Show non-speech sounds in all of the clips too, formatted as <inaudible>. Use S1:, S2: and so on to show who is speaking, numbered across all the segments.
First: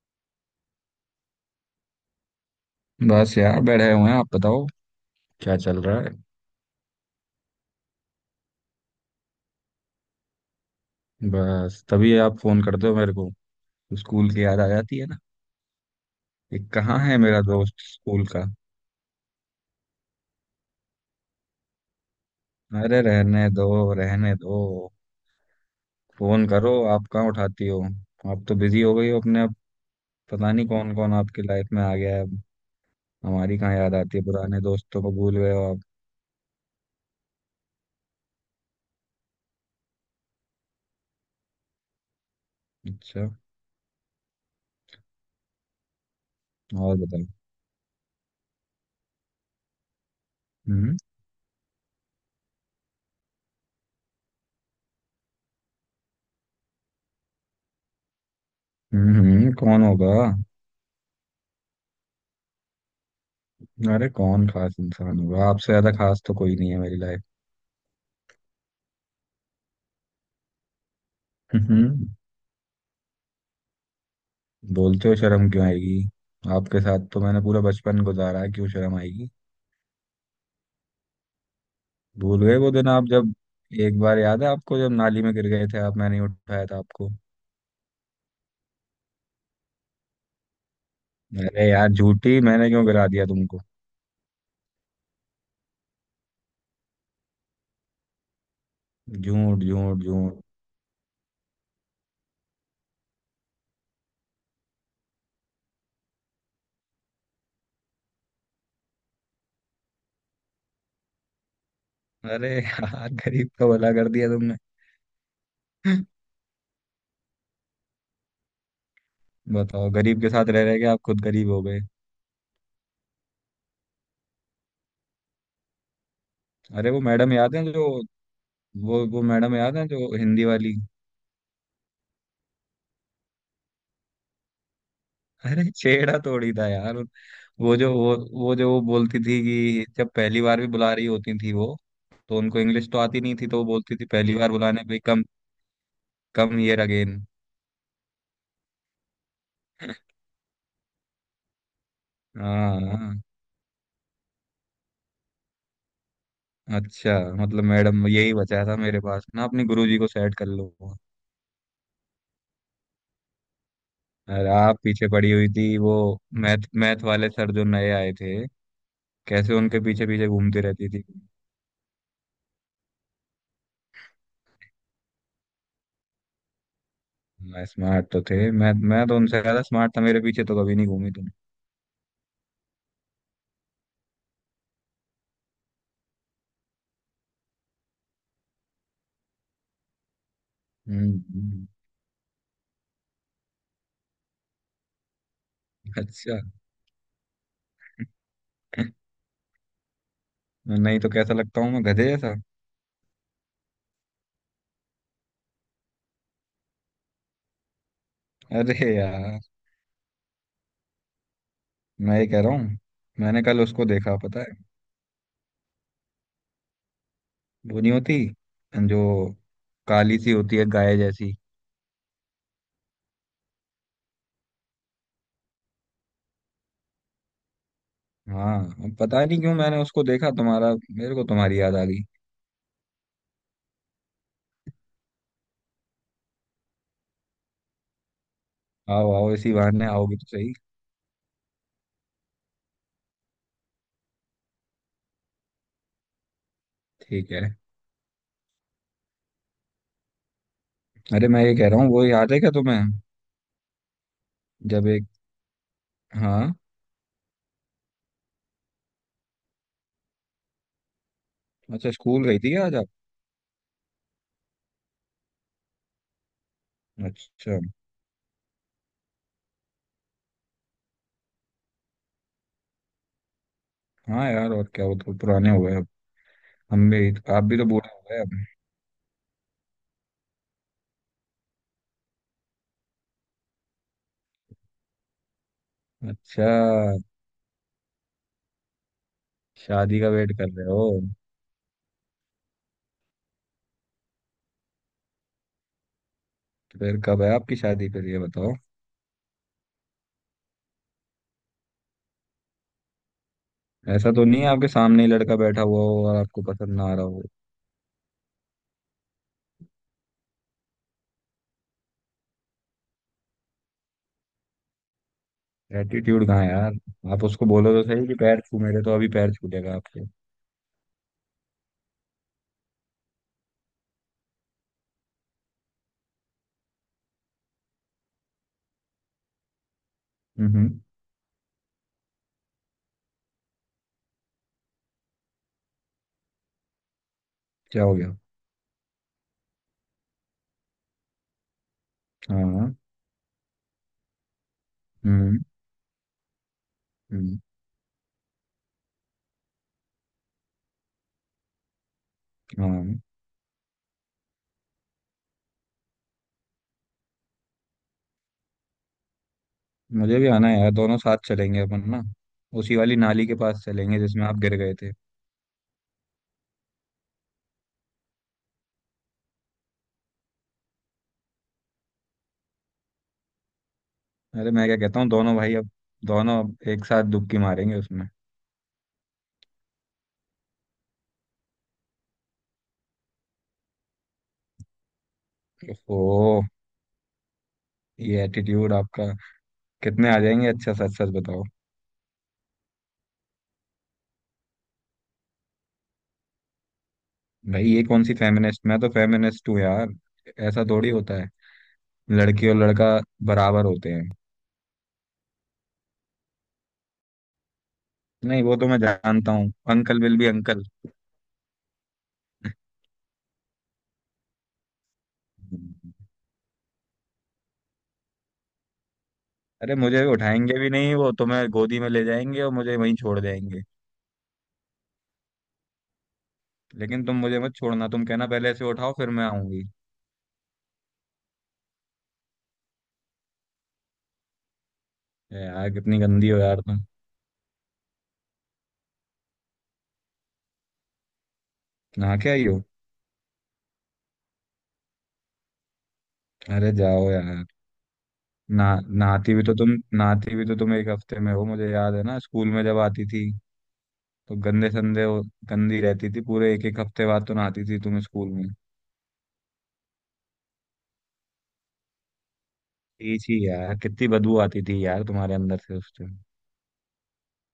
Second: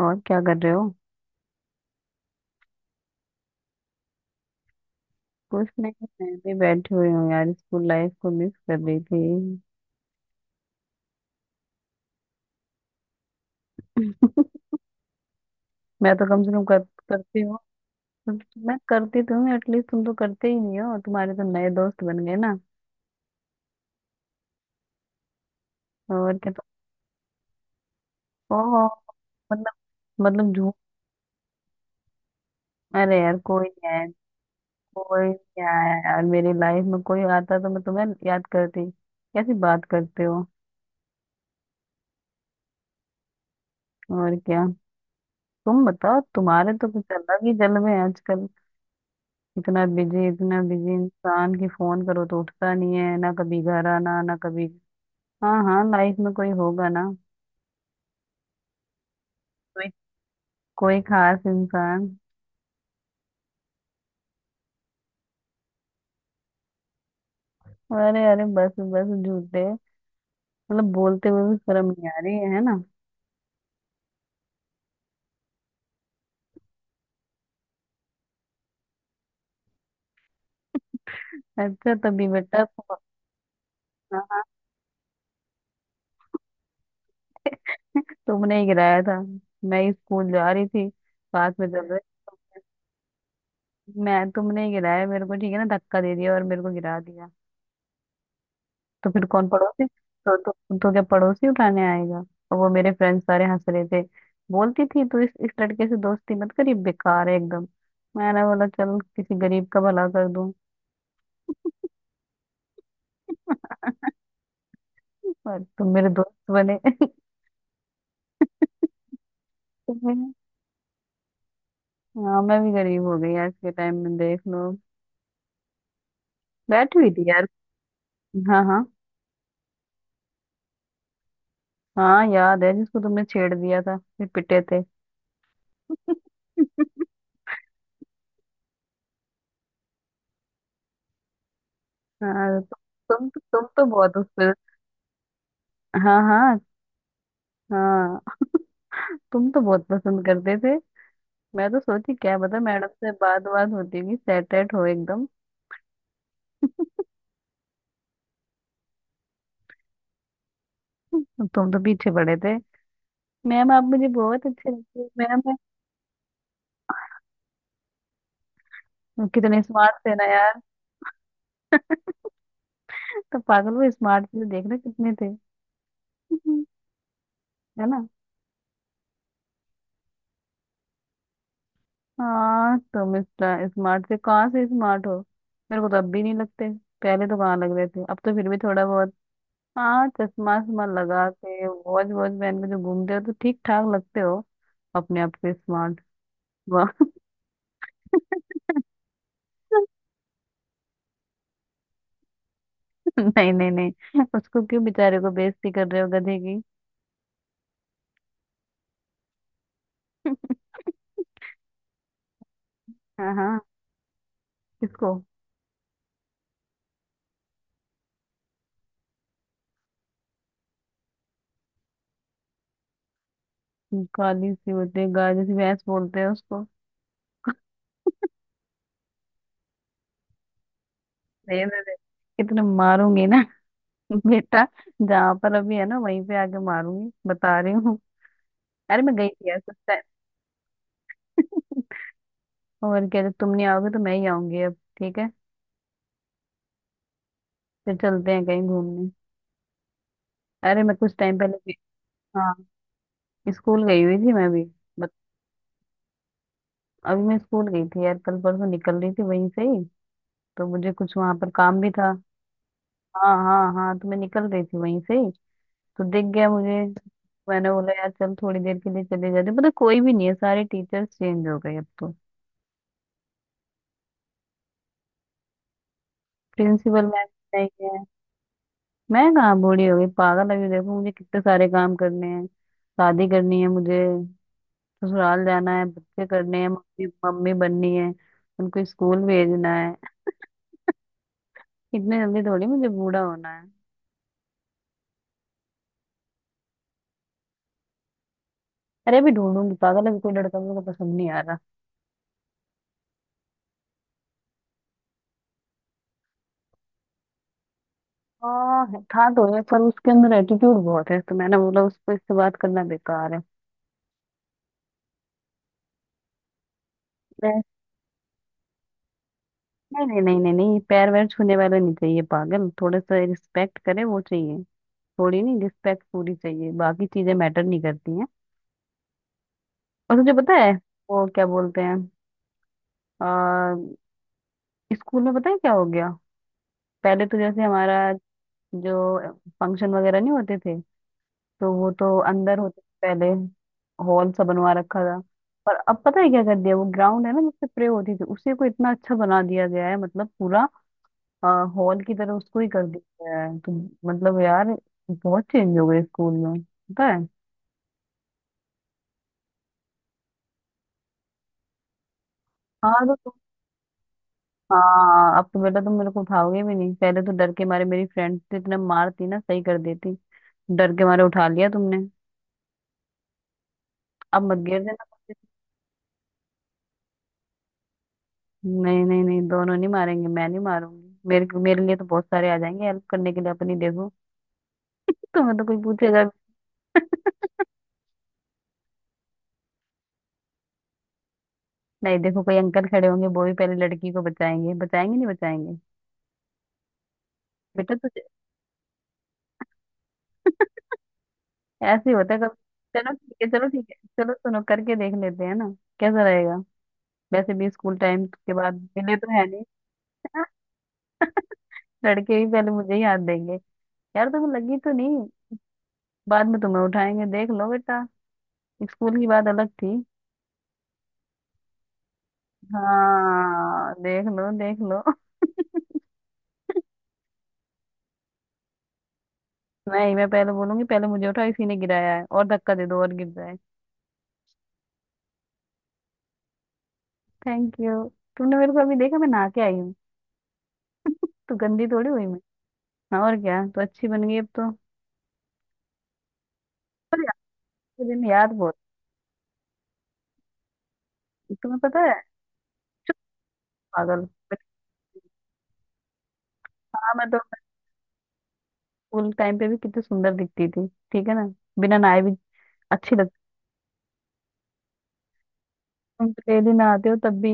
S1: और क्या कर रहे हो?
S2: बस यार बैठे हुए हैं। आप बताओ क्या
S1: कुछ
S2: चल
S1: नहीं।
S2: रहा है।
S1: मैं भी बैठी हुई हूँ यार, स्कूल लाइफ को मिस कर रही थी।
S2: बस तभी आप फोन करते हो मेरे को, स्कूल की
S1: <laughs>
S2: याद आ जाती है ना।
S1: मैं तो कम से
S2: ये
S1: कम
S2: कहाँ है
S1: करती
S2: मेरा
S1: हूँ।
S2: दोस्त स्कूल का।
S1: मैं करती तो हूँ एटलीस्ट, तुम तो करते ही नहीं हो, तुम्हारे तो नए दोस्त बन गए ना।
S2: अरे रहने दो रहने दो।
S1: और
S2: फोन
S1: क्या तो।
S2: करो आप कहाँ उठाती हो, आप तो बिजी
S1: ओहो।
S2: हो गई हो अपने अब।
S1: मतलब मतलब
S2: पता नहीं
S1: झूठ।
S2: कौन कौन आपकी लाइफ में आ गया है अब।
S1: अरे यार,
S2: हमारी
S1: कोई
S2: कहाँ
S1: नहीं
S2: याद
S1: आया।
S2: आती है, पुराने दोस्तों को
S1: कोई
S2: भूल गए हो
S1: नहीं
S2: आप।
S1: आया यार, मेरी लाइफ में कोई आता तो मैं तुम्हें याद करती, कैसी बात करते हो।
S2: अच्छा।
S1: और क्या। तुम बताओ, तुम्हारे तो
S2: और
S1: कुछ
S2: बताओ।
S1: अलग ही जलवे हैं आजकल। इतना बिजी
S2: हम्म
S1: इंसान की फोन करो तो उठता नहीं है ना, कभी घर आना ना कभी। हाँ हाँ, लाइफ में कोई होगा ना।
S2: कौन
S1: कोई
S2: होगा।
S1: कोई खास इंसान।
S2: अरे कौन खास इंसान होगा, आपसे ज्यादा खास तो कोई नहीं है मेरी लाइफ।
S1: अरे अरे, बस बस झूठे। मतलब बोलते हुए भी
S2: हम्म
S1: शर्म नहीं
S2: हम्म।
S1: आ रही है ना।
S2: बोलते हो शर्म क्यों आएगी। आपके साथ तो मैंने पूरा बचपन गुजारा है, क्यों शर्म आएगी।
S1: अच्छा तभी
S2: भूल गए
S1: बेटा
S2: वो दिन
S1: तुम।
S2: आप जब, एक बार
S1: हाँ हाँ,
S2: याद है आपको जब नाली में गिर गए थे आप, मैंने ही उठाया था आपको।
S1: <laughs> तुमने ही गिराया था। मैं ही स्कूल जा रही थी, साथ में
S2: अरे
S1: चल
S2: यार
S1: रहे।
S2: झूठी, मैंने क्यों गिरा दिया तुमको।
S1: मैं तुमने ही गिराया मेरे को, ठीक है ना, धक्का दे दिया और मेरे को गिरा दिया। तो फिर कौन
S2: झूठ
S1: पड़ोसी
S2: झूठ झूठ।
S1: तो क्या पड़ोसी उठाने आएगा? और वो मेरे फ्रेंड्स सारे हंस रहे थे। बोलती थी तू इस लड़के से दोस्ती मत करी, बेकार है एकदम। मैंने बोला चल किसी गरीब का भला कर दूं।
S2: अरे यार गरीब का भला कर दिया तुमने।
S1: पर तुम मेरे दोस्त बने। <laughs>
S2: बताओ
S1: तो
S2: गरीब के
S1: मैं-
S2: साथ रह रह के आप खुद गरीब हो गए।
S1: हाँ मैं भी गरीब हो गई, आज के टाइम में देख लो।
S2: अरे
S1: बैठी
S2: वो
S1: हुई थी
S2: मैडम
S1: यार।
S2: याद है जो,
S1: हाँ हाँ।
S2: वो मैडम याद है जो हिंदी वाली।
S1: हाँ याद है, जिसको तुमने छेड़ दिया था फिर पिटे थे।
S2: अरे छेड़ा थोड़ी था यार।
S1: <laughs>
S2: वो जो वो वो जो वो बोलती थी कि जब पहली बार भी बुला रही होती थी वो। तो उनको
S1: हाँ।
S2: इंग्लिश तो आती
S1: तुम
S2: नहीं थी, तो
S1: तुम
S2: वो
S1: तो
S2: बोलती थी
S1: बहुत उस
S2: पहली बार
S1: पर।
S2: बुलाने पे कम,
S1: हाँ
S2: कम
S1: हाँ
S2: हियर अगेन।
S1: हाँ। <laughs> तुम तो बहुत पसंद करते थे। मैं तो सोची क्या पता
S2: हाँ
S1: मैडम से
S2: हाँ,
S1: बात बात होती होगी, सेट एट हो एकदम।
S2: अच्छा। मतलब मैडम यही बचा था मेरे पास ना, अपने गुरुजी को सेट कर लो।
S1: तुम तो पीछे पड़े थे। मैम, आप मुझे बहुत
S2: अरे
S1: अच्छे
S2: आप
S1: लगते हैं
S2: पीछे पड़ी हुई
S1: मैम।
S2: थी वो मैथ मैथ वाले सर जो नए आए थे। कैसे
S1: कितने
S2: उनके
S1: स्मार्ट
S2: पीछे
S1: थे ना
S2: पीछे
S1: यार।
S2: घूमती रहती थी।
S1: तो पागल, वो स्मार्ट से देख रहे कितने थे।
S2: मैं
S1: है ना।
S2: स्मार्ट तो थे, मैं तो उनसे ज्यादा स्मार्ट था, मेरे पीछे तो कभी नहीं घूमी तुम।
S1: हाँ तुम स्मार्ट से कहाँ से स्मार्ट हो। मेरे को तो अब भी नहीं लगते। पहले तो कहाँ लग रहे थे, अब तो फिर भी थोड़ा बहुत। हाँ चश्मा वश्मा
S2: हम्म
S1: लगा
S2: हम्म,
S1: के, वॉच वॉच पहन के जो घूमते हो तो ठीक ठाक लगते हो। अपने आप से स्मार्ट।
S2: अच्छा।
S1: वाह। <laughs>
S2: नहीं तो कैसा लगता हूँ मैं, गधे जैसा।
S1: नहीं नहीं नहीं, उसको क्यों, बेचारे को बेइज्जती कर रहे हो गधे की।
S2: अरे यार
S1: <laughs>
S2: मैं ये कह रहा हूँ।
S1: हाँ
S2: मैंने
S1: हाँ।
S2: कल उसको देखा पता है।
S1: किसको?
S2: वो नहीं होती जो, काली सी होती है गाय जैसी।
S1: काली सी होती है गाय जैसी, भैंस बोलते हैं उसको।
S2: हाँ। अब पता नहीं क्यों मैंने उसको देखा, तुम्हारा मेरे को तुम्हारी
S1: दे
S2: याद
S1: दे
S2: आ
S1: दे,
S2: गई।
S1: इतने मारूंगी ना। <laughs> बेटा, जहां पर अभी है ना वहीं पे आके मारूंगी, बता रही हूँ। अरे
S2: आओ
S1: मैं गई
S2: आओ,
S1: थी
S2: इसी
S1: यार कुछ
S2: बहाने
S1: टाइम।
S2: आओगी तो सही।
S1: <laughs> और क्या, जब तुम नहीं आओगे तो मैं ही आऊंगी, अब ठीक है।
S2: ठीक है।
S1: फिर चलते हैं कहीं घूमने। अरे मैं कुछ
S2: अरे
S1: टाइम
S2: मैं ये
S1: पहले
S2: कह
S1: भी।
S2: रहा हूँ, वो याद है क्या
S1: हाँ
S2: तुम्हें
S1: स्कूल गई हुई थी मैं भी।
S2: जब एक,
S1: बत,
S2: हाँ।
S1: अभी मैं स्कूल गई थी यार, कल परसों निकल रही थी वहीं से ही। तो मुझे कुछ वहां पर काम भी
S2: अच्छा
S1: था।
S2: स्कूल गई थी क्या आज आप।
S1: हाँ हाँ हाँ, तो मैं निकल रही थी वहीं से ही। तो दिख गया मुझे।
S2: अच्छा।
S1: मैंने बोला यार चल थोड़ी देर के लिए चले जाते, पता है, कोई भी नहीं है, सारे टीचर्स चेंज हो गए अब तो।
S2: हाँ यार, और क्या, वो तो पुराने हो गए अब। हम
S1: प्रिंसिपल
S2: भी
S1: मैम
S2: आप भी तो
S1: नहीं
S2: बूढ़े
S1: है।
S2: हो गए अब।
S1: मैं कहाँ बूढ़ी हो गई पागल, अभी देखो मुझे कितने सारे काम करने हैं। शादी करनी है मुझे। ससुराल जाना है, बच्चे
S2: अच्छा।
S1: करने हैं, मम्मी मम्मी बननी है। उनको स्कूल भेजना है।
S2: शादी का वेट कर रहे हो।
S1: इतने जल्दी थोड़ी मुझे बूढ़ा होना है।
S2: फिर कब है आपकी शादी, फिर ये बताओ।
S1: अरे अभी ढूंढूंगी पागल, अभी कोई लड़का मेरे को पसंद नहीं आ रहा।
S2: ऐसा तो नहीं है आपके सामने ही लड़का बैठा हुआ हो और आपको पसंद ना आ रहा हो।
S1: हाँ था तो है, पर उसके अंदर एटीट्यूड बहुत है तो मैंने बोला उसको, इससे बात करना बेकार है।
S2: एटीट्यूड कहाँ है यार। आप उसको
S1: मैं-
S2: बोलो तो सही कि पैर छू मेरे, तो अभी पैर छूटेगा आपके।
S1: नहीं नहीं नहीं नहीं नहीं, पैर वैर छूने वाला नहीं चाहिए पागल, थोड़ा सा रिस्पेक्ट करे वो चाहिए। थोड़ी नहीं, रिस्पेक्ट पूरी चाहिए, बाकी चीजें मैटर नहीं करती हैं। और तुझे पता है
S2: हम्म।
S1: वो क्या बोलते हैं। आ, स्कूल में पता है क्या हो गया। पहले तो जैसे
S2: क्या हो
S1: हमारा
S2: गया।
S1: जो फंक्शन वगैरह नहीं होते थे तो वो तो अंदर
S2: हाँ।
S1: होते से पहले हॉल सा बनवा रखा था।
S2: हम्म।
S1: पर अब पता है क्या कर दिया, वो ग्राउंड है
S2: हम्म।
S1: ना जिससे प्रे होती थी, उसी को इतना अच्छा बना दिया गया है, मतलब पूरा हॉल की तरह उसको ही कर
S2: हाँ।
S1: दिया गया है तो। मतलब यार, बहुत चेंज हो गए स्कूल में पता है।
S2: मुझे भी आना है यार, दोनों साथ चलेंगे अपन ना। उसी वाली
S1: हाँ तो
S2: नाली
S1: तुम।
S2: के पास चलेंगे जिसमें आप गिर गए थे।
S1: हाँ अब तो बेटा, तुम मेरे को उठाओगे भी नहीं, पहले तो डर के मारे मेरी फ्रेंड तो इतना मारती ना सही कर देती। डर के मारे उठा लिया तुमने। अब
S2: अरे
S1: मत
S2: मैं क्या
S1: घेर
S2: कहता
S1: देना।
S2: हूँ दोनों भाई अब, दोनों अब एक साथ डुबकी मारेंगे उसमें।
S1: नहीं नहीं नहीं, दोनों नहीं मारेंगे, मैं नहीं मारूंगी, मेरे मेरे लिए तो बहुत सारे आ जाएंगे हेल्प करने के लिए, अपनी देखो। <laughs> तुम्हें तो कोई पूछेगा भी।
S2: ओह। ये एटीट्यूड आपका। कितने आ जाएंगे, अच्छा सच सच बताओ।
S1: <laughs> नहीं देखो, कोई अंकल खड़े होंगे वो भी पहले लड़की को बचाएंगे, बचाएंगे नहीं बचाएंगे।
S2: भाई ये
S1: बेटा
S2: कौन सी
S1: तुझे।
S2: फेमिनिस्ट, मैं तो फेमिनिस्ट हूँ यार। ऐसा
S1: <laughs>
S2: थोड़ी होता है।
S1: ऐसे ही होता है
S2: लड़की और लड़का
S1: कभी, चलो ठीक है,
S2: बराबर
S1: चलो ठीक
S2: होते
S1: है।
S2: हैं।
S1: चलो सुनो, करके देख लेते हैं ना, कैसा रहेगा। वैसे भी स्कूल टाइम
S2: नहीं
S1: के
S2: वो तो
S1: बाद
S2: मैं
S1: मिले तो
S2: जानता
S1: है
S2: हूँ,
S1: नहीं।
S2: अंकल विल भी अंकल।
S1: <laughs> लड़के भी पहले मुझे ही हाथ देंगे। यार तुम्हें लगी तो नहीं। बाद में तुम्हें उठाएंगे, देख लो बेटा। स्कूल की बात अलग
S2: अरे
S1: थी।
S2: मुझे भी उठाएंगे भी नहीं, वो तुम्हें गोदी में ले जाएंगे और मुझे वहीं छोड़ जाएंगे।
S1: हाँ देख लो देख लो।
S2: लेकिन तुम मुझे मत छोड़ना, तुम कहना पहले इसे उठाओ फिर मैं आऊंगी।
S1: नहीं मैं पहले बोलूंगी, पहले मुझे उठाओ, इसी ने गिराया है, और धक्का दे दो और गिर जाए।
S2: ए यार कितनी गंदी हो यार तुम।
S1: Thank you. तुमने मेरे को अभी देखा, मैं नहा के आई हूँ। तो गंदी थोड़ी
S2: नहा
S1: हुई
S2: के
S1: मैं।
S2: आई हो।
S1: हाँ, और क्या, तो अच्छी बन गई अब तो।
S2: अरे जाओ
S1: पर यार,
S2: यार।
S1: के दिन याद
S2: ना
S1: बहुत।
S2: नहाती भी तो तुम, नहाती भी तो तुम एक हफ्ते में हो, मुझे
S1: तुम्हें
S2: याद
S1: पता
S2: है ना
S1: है।
S2: स्कूल में जब आती थी
S1: पागल।
S2: तो गंदे संदे वो, गंदी रहती थी पूरे एक एक हफ्ते
S1: हाँ
S2: बाद
S1: मैं
S2: तो
S1: तो
S2: नहाती थी तुम स्कूल में।
S1: स्कूल टाइम पे भी कितनी सुंदर दिखती थी, ठीक है ना, बिना नहाए भी अच्छी
S2: ठीक ही
S1: लगती।
S2: यार, कितनी बदबू आती थी यार तुम्हारे अंदर से उस टाइम।
S1: तुम तो डेली नहाते हो तब भी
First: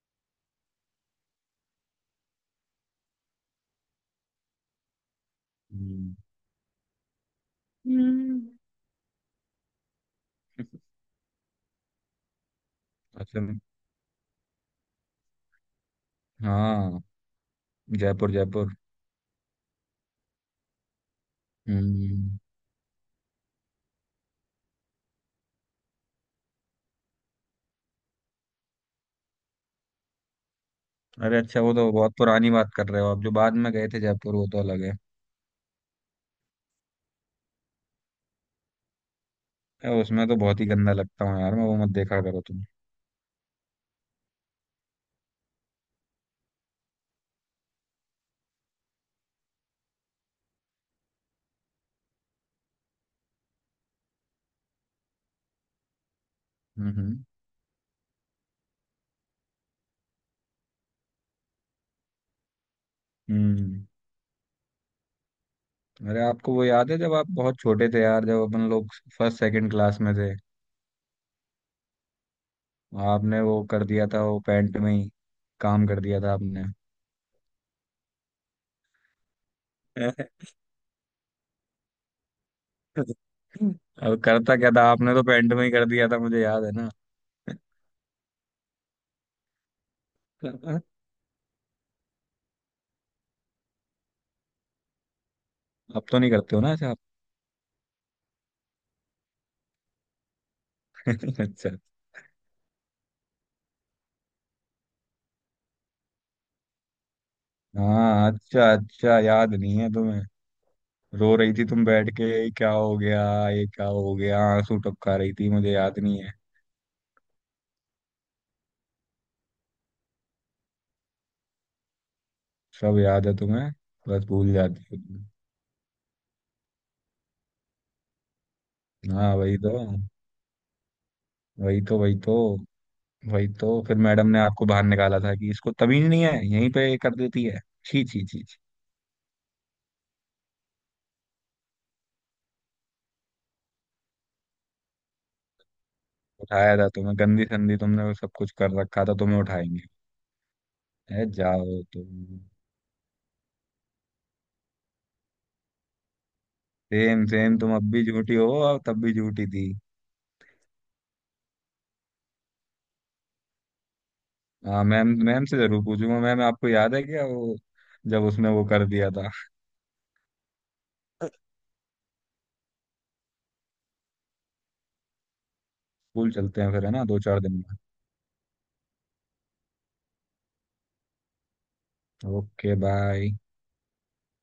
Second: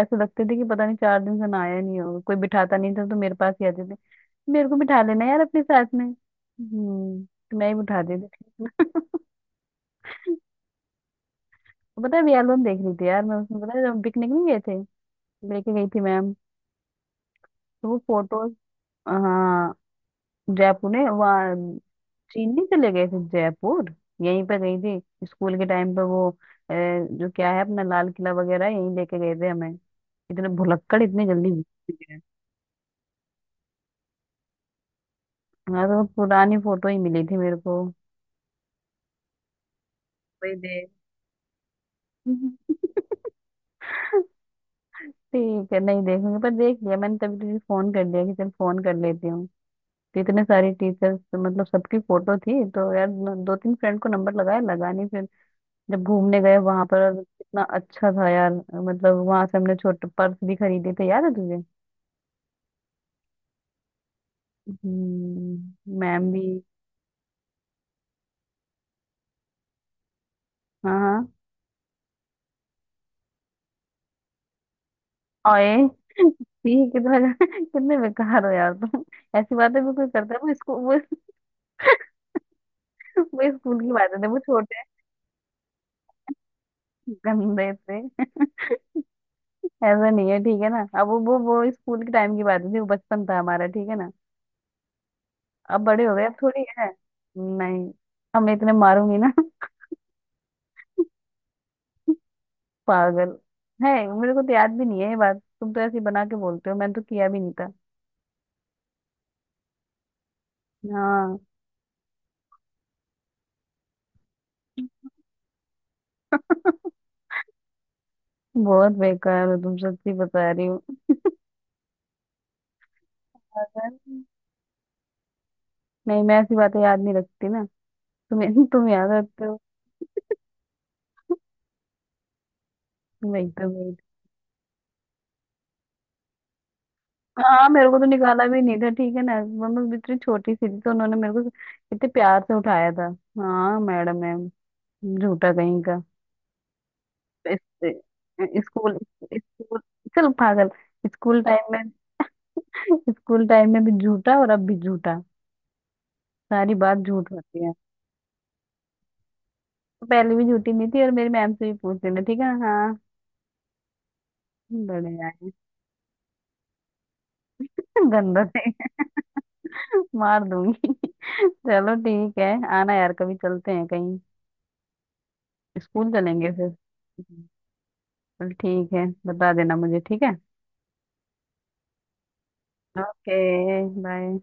S1: ऐसे लगते थे कि पता नहीं चार दिन से नहाया ही नहीं होगा, कोई बिठाता नहीं था तो मेरे पास ही आते थे। मेरे को बिठा लेना यार अपने साथ में,
S2: हम्म।
S1: हम्म। तो मैं ही बिठा देती
S2: हम्म।
S1: थी। <laughs> पता है अभी एल्बम देख रही थी यार मैं,
S2: अच्छा।
S1: उसमें पता है जब पिकनिक नहीं गए थे, लेके गई थी मैम,
S2: हाँ,
S1: तो वो
S2: जयपुर
S1: फोटोज।
S2: जयपुर।
S1: हाँ। जयपुर ने वहाँ।
S2: हम्म।
S1: चीन नहीं चले गए थे, जयपुर। यहीं पे गई थी स्कूल के टाइम पे, वो जो क्या है अपना लाल किला वगैरह, यहीं लेके गए थे हमें। इतने भुलक्कड़, इतने
S2: अरे
S1: जल्दी
S2: अच्छा वो तो
S1: भूल
S2: बहुत
S1: गए।
S2: पुरानी बात कर रहे हो, अब जो बाद में गए थे जयपुर वो तो अलग है।
S1: हाँ तो पुरानी फोटो ही मिली थी मेरे को।
S2: ए, उसमें तो
S1: वही
S2: बहुत ही
S1: देख।
S2: गंदा लगता हूँ यार मैं, वो मत देखा करो तुम।
S1: <laughs> ठीक है, नहीं देखूंगी, पर देख लिया मैंने तभी तुझे फोन कर दिया कि चल फोन कर लेती हूँ। तो इतने सारे टीचर्स, मतलब सबकी फोटो थी, तो यार दो तीन फ्रेंड को नंबर लगाया, लगा नहीं फिर। जब घूमने गए वहां पर,
S2: हम्म
S1: और कितना अच्छा था यार, मतलब वहां से हमने छोटे पर्स भी खरीदे थे, याद है तुझे।
S2: हम्म हम्म। अरे
S1: मैम भी।
S2: आपको वो याद है जब आप बहुत छोटे थे यार, जब अपन लोग फर्स्ट सेकंड क्लास में थे,
S1: हाँ हाँ।
S2: आपने वो कर दिया था वो पैंट में ही,
S1: ओए। <laughs>
S2: काम कर दिया था आपने।
S1: ठीक है, कितना कितने बेकार हो यार तुम, ऐसी बातें भी कोई करता है, वो इसको,
S2: <laughs>
S1: वो स्कूल की बातें
S2: अब
S1: थे, वो
S2: करता क्या
S1: छोटे
S2: था, आपने तो पैंट में ही कर दिया था मुझे याद है ना।
S1: गंदे थे। ऐसा नहीं है ठीक है ना,
S2: अब
S1: अब वो स्कूल के टाइम की बातें थी, वो बचपन था हमारा, ठीक है ना। अब बड़े हो
S2: तो
S1: गए,
S2: नहीं
S1: अब
S2: करते हो
S1: थोड़ी
S2: ना
S1: है।
S2: ऐसा आप।
S1: नहीं। हम इतने मारूंगी ना। <laughs>
S2: <laughs> अच्छा।
S1: पागल है। मेरे को तो याद भी नहीं है ये बात, तुम तो ऐसी बना के बोलते हो, मैंने तो किया भी नहीं था।
S2: हाँ अच्छा अच्छा, याद नहीं है तुम्हें। रो
S1: हाँ।
S2: रही थी तुम बैठ के, "ये क्या हो गया, ये क्या हो गया", आंसू टपका रही थी, मुझे याद नहीं है।
S1: <laughs> बहुत बेकार हो तुम, सच्ची बता रही हो।
S2: सब याद है तुम्हें,
S1: अगर-
S2: बस भूल जाती हो तुम।
S1: नहीं, मैं ऐसी बातें याद नहीं रखती ना। तुम याद
S2: हाँ
S1: रखते
S2: वही
S1: हो।
S2: तो वही तो वही तो, वही
S1: वही
S2: तो
S1: तो।
S2: फिर मैडम ने आपको बाहर निकाला था कि इसको तमीज नहीं है यहीं पे कर देती है।
S1: हाँ मेरे को
S2: छी
S1: तो
S2: छी छी
S1: निकाला
S2: छी।
S1: भी नहीं था ठीक है ना, मतलब इतनी छोटी सी थी तो उन्होंने मेरे को इतने प्यार से उठाया था। हाँ मैडम है। झूठा कहीं का।
S2: उठाया था तुम्हें गंदी संदी,
S1: इस-
S2: तुमने वो सब कुछ कर
S1: स्कूल
S2: रखा था, तुम्हें
S1: स्कूल
S2: उठाएंगे।
S1: चल पागल,
S2: ए
S1: स्कूल टाइम
S2: जाओ
S1: में।
S2: तुम।
S1: <laughs> स्कूल टाइम में भी झूठा और अब भी झूठा। सारी बात
S2: सेम
S1: झूठ
S2: सेम,
S1: होती है।
S2: तुम अब भी झूठी हो और तब भी झूठी थी।
S1: पहले भी झूठी नहीं थी, और मेरी मैम से भी पूछ लेना, ठीक है हाँ।
S2: हाँ मैम,
S1: बड़े
S2: मैम
S1: आए।
S2: से जरूर पूछूंगा, मैम आपको याद है क्या वो
S1: <laughs>
S2: जब
S1: गंदा
S2: उसने
S1: थे।
S2: वो कर दिया था।
S1: <laughs> मार दूंगी। <laughs> चलो ठीक है। आना यार कभी, चलते हैं कहीं, स्कूल
S2: स्कूल
S1: चलेंगे
S2: चलते
S1: फिर।
S2: हैं फिर है ना, दो चार दिन में।
S1: चल ठीक है, बता देना मुझे, ठीक है।
S2: Okay bye.
S1: ओके। बाय।